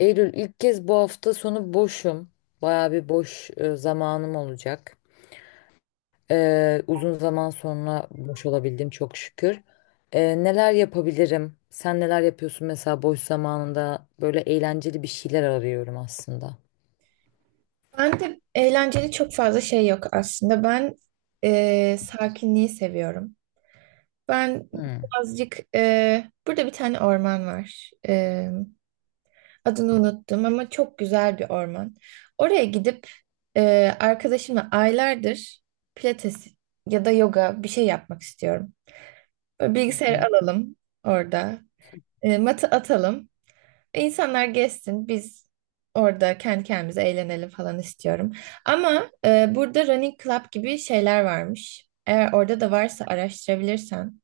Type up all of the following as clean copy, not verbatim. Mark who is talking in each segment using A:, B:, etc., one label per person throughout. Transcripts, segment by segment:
A: Eylül ilk kez bu hafta sonu boşum. Bayağı bir boş zamanım olacak. Uzun zaman sonra boş olabildim çok şükür. Neler yapabilirim? Sen neler yapıyorsun mesela boş zamanında? Böyle eğlenceli bir şeyler arıyorum aslında.
B: Ben de eğlenceli çok fazla şey yok aslında. Ben sakinliği seviyorum. Ben
A: Hmm.
B: Burada bir tane orman var. Adını unuttum ama çok güzel bir orman. Oraya gidip arkadaşımla aylardır pilates ya da yoga bir şey yapmak istiyorum. Böyle
A: Hı
B: bilgisayarı
A: hı.
B: alalım orada. Matı atalım. İnsanlar gezsin, biz orada kendi kendimize eğlenelim falan istiyorum. Ama burada running club gibi şeyler varmış. Eğer orada da varsa araştırabilirsen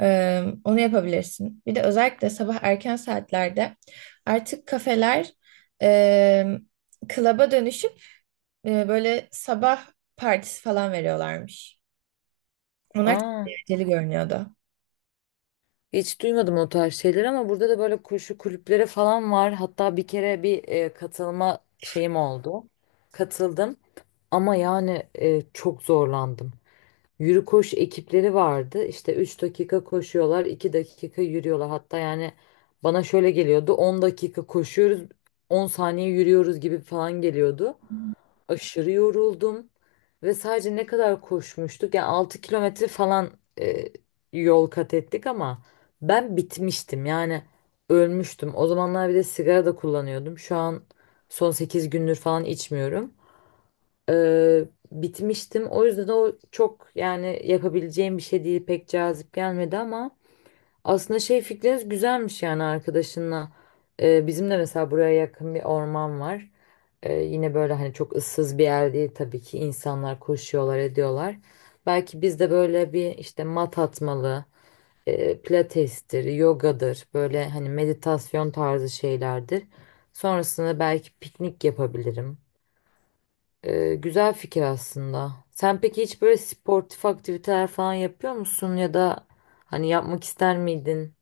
B: onu yapabilirsin. Bir de özellikle sabah erken saatlerde artık kafeler e, club'a dönüşüp böyle sabah partisi falan veriyorlarmış. Onlar çok
A: Aa,
B: eğlenceli görünüyordu.
A: hiç duymadım o tarz şeyler ama burada da böyle koşu kulüpleri falan var. Hatta bir kere bir katılma şeyim oldu. Katıldım ama yani çok zorlandım. Yürü koş ekipleri vardı. İşte 3 dakika koşuyorlar, 2 dakika yürüyorlar. Hatta yani bana şöyle geliyordu. 10 dakika koşuyoruz, 10 saniye yürüyoruz gibi falan geliyordu. Aşırı yoruldum ve sadece ne kadar koşmuştuk? Yani 6 kilometre falan e, yol kat ettik ama ben bitmiştim. Yani ölmüştüm. O zamanlar bir de sigara da kullanıyordum. Şu an son 8 gündür falan içmiyorum. Ee, Bitmiştim. O yüzden o çok yani yapabileceğim bir şey değil, pek cazip gelmedi ama aslında şey, fikriniz güzelmiş yani arkadaşınla. Bizim de mesela buraya yakın bir orman var. Yine böyle hani çok ıssız bir yer değil, tabii ki insanlar koşuyorlar ediyorlar. Belki biz de böyle bir işte mat atmalı, pilatestir, yogadır, böyle hani meditasyon tarzı şeylerdir. Sonrasında belki piknik yapabilirim. Güzel fikir aslında. Sen peki hiç böyle sportif aktiviteler falan yapıyor musun, ya da hani yapmak ister miydin?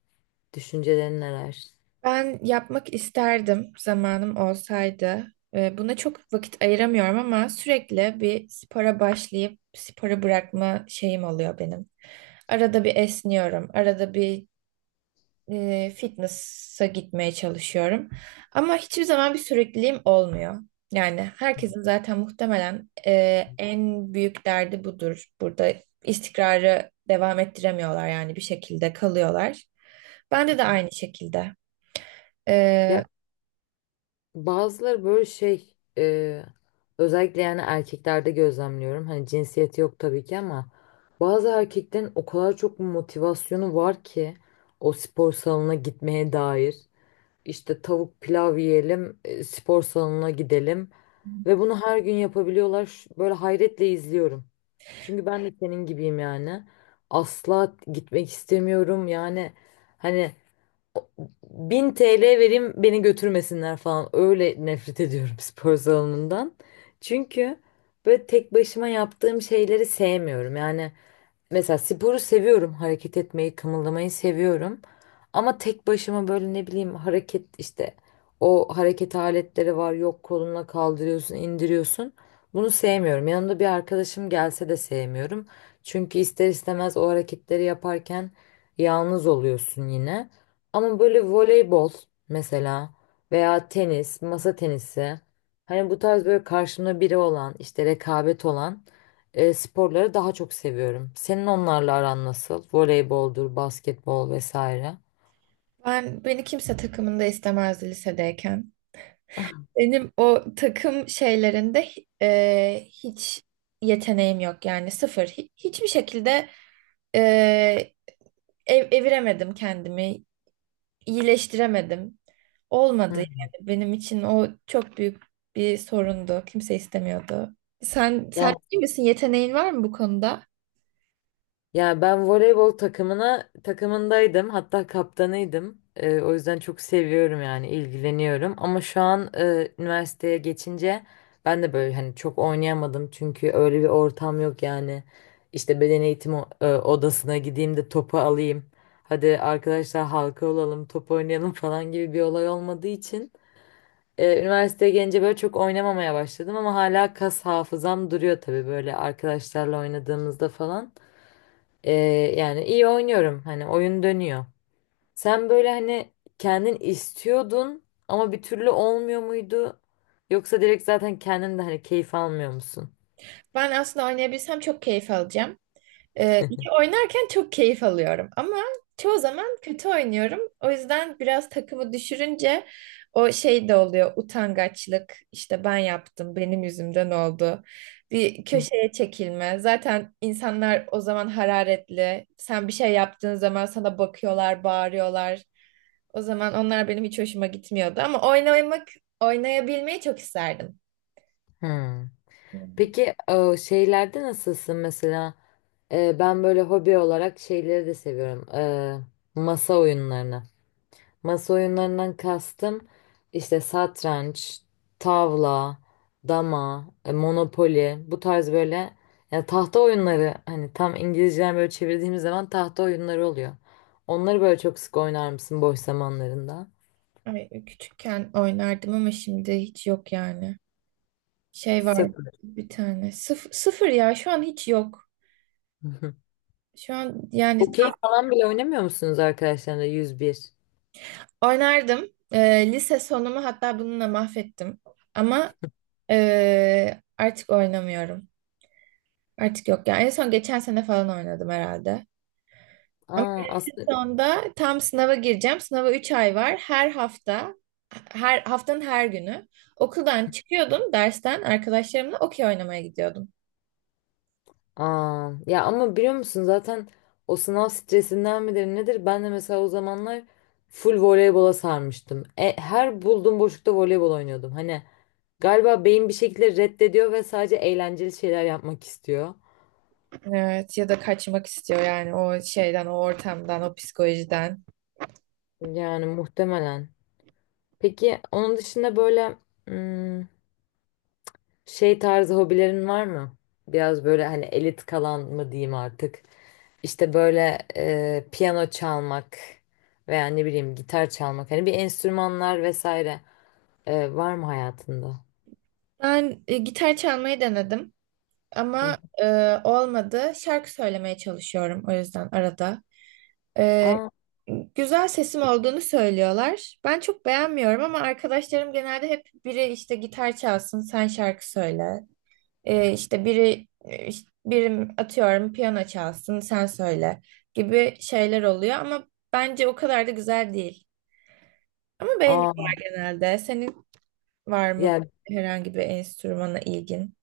A: Düşüncelerin neler?
B: Ben yapmak isterdim zamanım olsaydı. Buna çok vakit ayıramıyorum ama sürekli bir spora başlayıp sporu bırakma şeyim oluyor benim. Arada bir esniyorum, arada bir fitness'a gitmeye çalışıyorum. Ama hiçbir zaman bir sürekliliğim olmuyor. Yani herkesin zaten muhtemelen en büyük derdi budur. Burada istikrarı devam ettiremiyorlar yani bir şekilde kalıyorlar. Bende de aynı şekilde.
A: Ya
B: Ee,
A: bazıları böyle şey, özellikle yani erkeklerde gözlemliyorum. Hani cinsiyeti yok tabii ki ama bazı erkeklerin o kadar çok motivasyonu var ki o spor salonuna gitmeye dair. İşte tavuk pilav yiyelim, spor salonuna gidelim ve bunu her gün yapabiliyorlar. Böyle hayretle izliyorum. Çünkü ben de senin gibiyim yani. Asla gitmek istemiyorum yani. Hani o- 1000 TL vereyim beni götürmesinler falan. Öyle nefret ediyorum spor salonundan. Çünkü böyle tek başıma yaptığım şeyleri sevmiyorum. Yani mesela sporu seviyorum. Hareket etmeyi, kımıldamayı seviyorum. Ama tek başıma böyle ne bileyim hareket işte, o hareket aletleri var. Yok, kolunla kaldırıyorsun, indiriyorsun. Bunu sevmiyorum. Yanımda bir arkadaşım gelse de sevmiyorum. Çünkü ister istemez o hareketleri yaparken yalnız oluyorsun yine. Ama böyle voleybol mesela, veya tenis, masa tenisi. Hani bu tarz böyle karşımda biri olan, işte rekabet olan sporları daha çok seviyorum. Senin onlarla aran nasıl? Voleyboldur, basketbol vesaire.
B: beni kimse takımında istemezdi lisedeyken. Benim o takım şeylerinde hiç yeteneğim yok yani sıfır. Hiçbir şekilde e, eviremedim kendimi, iyileştiremedim. Olmadı
A: Hı.
B: yani benim için o çok büyük bir sorundu. Kimse istemiyordu. Sen
A: Yani,
B: iyi misin? Yeteneğin var mı bu konuda?
A: ya ben voleybol takımındaydım, hatta kaptanıydım. O yüzden çok seviyorum yani ilgileniyorum. Ama şu an üniversiteye geçince ben de böyle hani çok oynayamadım çünkü öyle bir ortam yok yani. İşte beden eğitimi odasına gideyim de topu alayım. Hadi arkadaşlar halka olalım, top oynayalım falan gibi bir olay olmadığı için. Üniversiteye gelince böyle çok oynamamaya başladım ama hala kas hafızam duruyor tabii, böyle arkadaşlarla oynadığımızda falan. Ee, Yani iyi oynuyorum, hani oyun dönüyor. Sen böyle hani kendin istiyordun ama bir türlü olmuyor muydu? Yoksa direkt zaten kendin de hani keyif almıyor musun?
B: Ben aslında oynayabilsem çok keyif alacağım. İyi oynarken çok keyif alıyorum ama çoğu zaman kötü oynuyorum. O yüzden biraz takımı düşürünce o şey de oluyor, utangaçlık. İşte ben yaptım, benim yüzümden oldu. Bir
A: Hı.
B: köşeye çekilme. Zaten insanlar o zaman hararetli. Sen bir şey yaptığın zaman sana bakıyorlar, bağırıyorlar. O zaman onlar benim hiç hoşuma gitmiyordu ama oynamak, oynayabilmeyi çok isterdim.
A: Hmm. Peki o şeylerde nasılsın mesela? Ben böyle hobi olarak şeyleri de seviyorum. Masa oyunlarını. Masa oyunlarından kastım işte satranç, tavla, dama, monopoli, bu tarz böyle, ya tahta oyunları, hani tam İngilizceden böyle çevirdiğimiz zaman tahta oyunları oluyor. Onları böyle çok sık oynar mısın boş zamanlarında?
B: Ay, küçükken oynardım ama şimdi hiç yok yani. Şey var
A: Sıfır.
B: bir tane. Sıfır ya, şu an hiç yok. Şu an yani
A: Okey falan bile oynamıyor musunuz arkadaşlarla, 101?
B: oynardım. Lise sonumu hatta bununla mahvettim. Ama artık oynamıyorum. Artık yok yani. En son geçen sene falan oynadım herhalde. Ama
A: Aa, aslında,
B: sonda tam sınava gireceğim. Sınava 3 ay var. Her hafta, her haftanın her günü okuldan çıkıyordum, dersten arkadaşlarımla okey oynamaya gidiyordum.
A: aa, ya ama biliyor musun zaten o sınav stresinden midir nedir? Ben de mesela o zamanlar full voleybola sarmıştım. E, her bulduğum boşlukta voleybol oynuyordum. Hani galiba beyin bir şekilde reddediyor ve sadece eğlenceli şeyler yapmak istiyor.
B: Evet, ya da kaçmak istiyor yani o şeyden, o ortamdan, o psikolojiden.
A: Yani muhtemelen. Peki onun dışında böyle, hmm, şey tarzı hobilerin var mı? Biraz böyle hani elit kalan mı diyeyim artık? İşte böyle piyano çalmak veya ne bileyim gitar çalmak, hani bir enstrümanlar vesaire, var mı hayatında?
B: Ben gitar çalmayı denedim
A: Hı.
B: ama olmadı. Şarkı söylemeye çalışıyorum o yüzden arada. E,
A: Aa,
B: Güzel sesim olduğunu söylüyorlar. Ben çok beğenmiyorum ama arkadaşlarım genelde hep, biri işte gitar çalsın, sen şarkı söyle. İşte biri işte birim atıyorum, piyano çalsın sen söyle gibi şeyler oluyor ama bence o kadar da güzel değil. Ama beğeniyorlar
A: aa
B: genelde. Senin var mı
A: yani
B: herhangi bir enstrümana ilgin?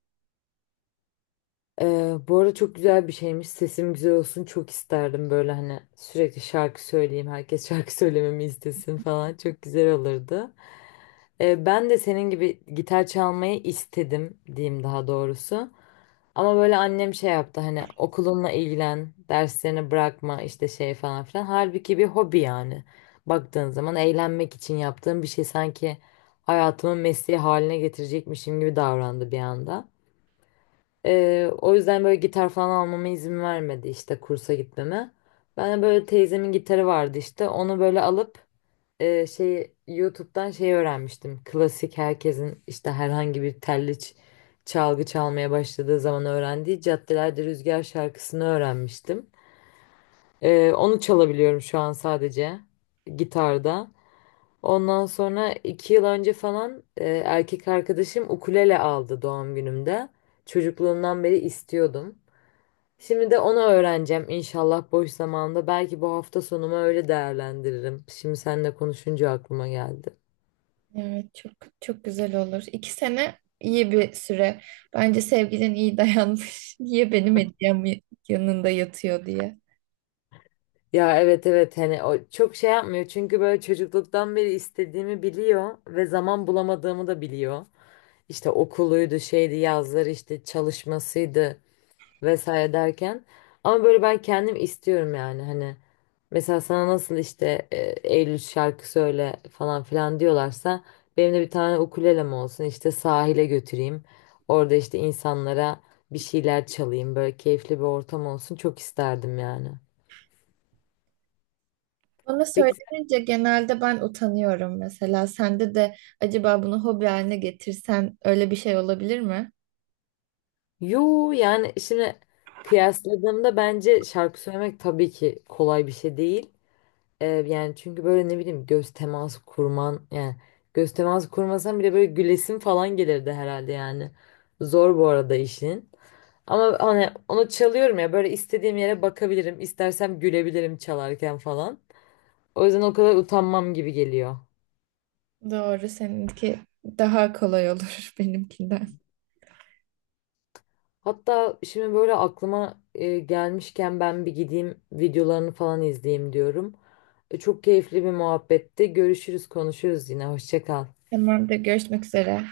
A: Bu arada çok güzel bir şeymiş, sesim güzel olsun çok isterdim, böyle hani sürekli şarkı söyleyeyim, herkes şarkı söylememi istesin falan, çok güzel olurdu. E, ben de senin gibi gitar çalmayı istedim diyeyim, daha doğrusu. Ama böyle annem şey yaptı, hani okulunla ilgilen, derslerini bırakma işte, şey falan filan. Halbuki bir hobi yani. Baktığın zaman eğlenmek için yaptığım bir şey, sanki hayatımın mesleği haline getirecekmişim gibi davrandı bir anda. O yüzden böyle gitar falan almama izin vermedi, işte kursa gitmeme. Ben de böyle teyzemin gitarı vardı, işte onu böyle alıp YouTube'dan öğrenmiştim. Klasik herkesin işte herhangi bir telli çalgı çalmaya başladığı zaman öğrendiği Caddelerde Rüzgar şarkısını öğrenmiştim. E, onu çalabiliyorum şu an sadece gitarda. Ondan sonra 2 yıl önce falan erkek arkadaşım ukulele aldı doğum günümde. Çocukluğumdan beri istiyordum. Şimdi de onu öğreneceğim inşallah boş zamanında. Belki bu hafta sonumu öyle değerlendiririm. Şimdi seninle konuşunca aklıma geldi.
B: Evet, çok çok güzel olur. İki sene iyi bir süre. Bence sevgilin iyi dayanmış. Niye benim hediyem yanında yatıyor diye.
A: Ya evet evet, hani o çok şey yapmıyor çünkü böyle çocukluktan beri istediğimi biliyor ve zaman bulamadığımı da biliyor. İşte okuluydu, şeydi, yazları işte çalışmasıydı vesaire derken, ama böyle ben kendim istiyorum yani, hani mesela sana nasıl işte Eylül şarkı söyle falan filan diyorlarsa, benim de bir tane ukulelem olsun, işte sahile götüreyim, orada işte insanlara bir şeyler çalayım, böyle keyifli bir ortam olsun çok isterdim yani.
B: Bana
A: Peki,
B: söylenince genelde ben utanıyorum mesela. Sende de acaba bunu hobi haline getirsen öyle bir şey olabilir mi?
A: yo yani şimdi kıyasladığımda bence şarkı söylemek tabii ki kolay bir şey değil. Yani çünkü böyle ne bileyim göz teması kurman yani, göz teması kurmasan bile böyle gülesin falan gelirdi herhalde yani. Zor bu arada işin. Ama hani onu çalıyorum ya, böyle istediğim yere bakabilirim, istersem gülebilirim çalarken falan. O yüzden o kadar utanmam gibi geliyor.
B: Doğru, seninki daha kolay olur benimkinden.
A: Hatta şimdi böyle aklıma gelmişken, ben bir gideyim videolarını falan izleyeyim diyorum. E, çok keyifli bir muhabbetti. Görüşürüz, konuşuruz yine. Hoşça kal.
B: Tamamdır, görüşmek üzere.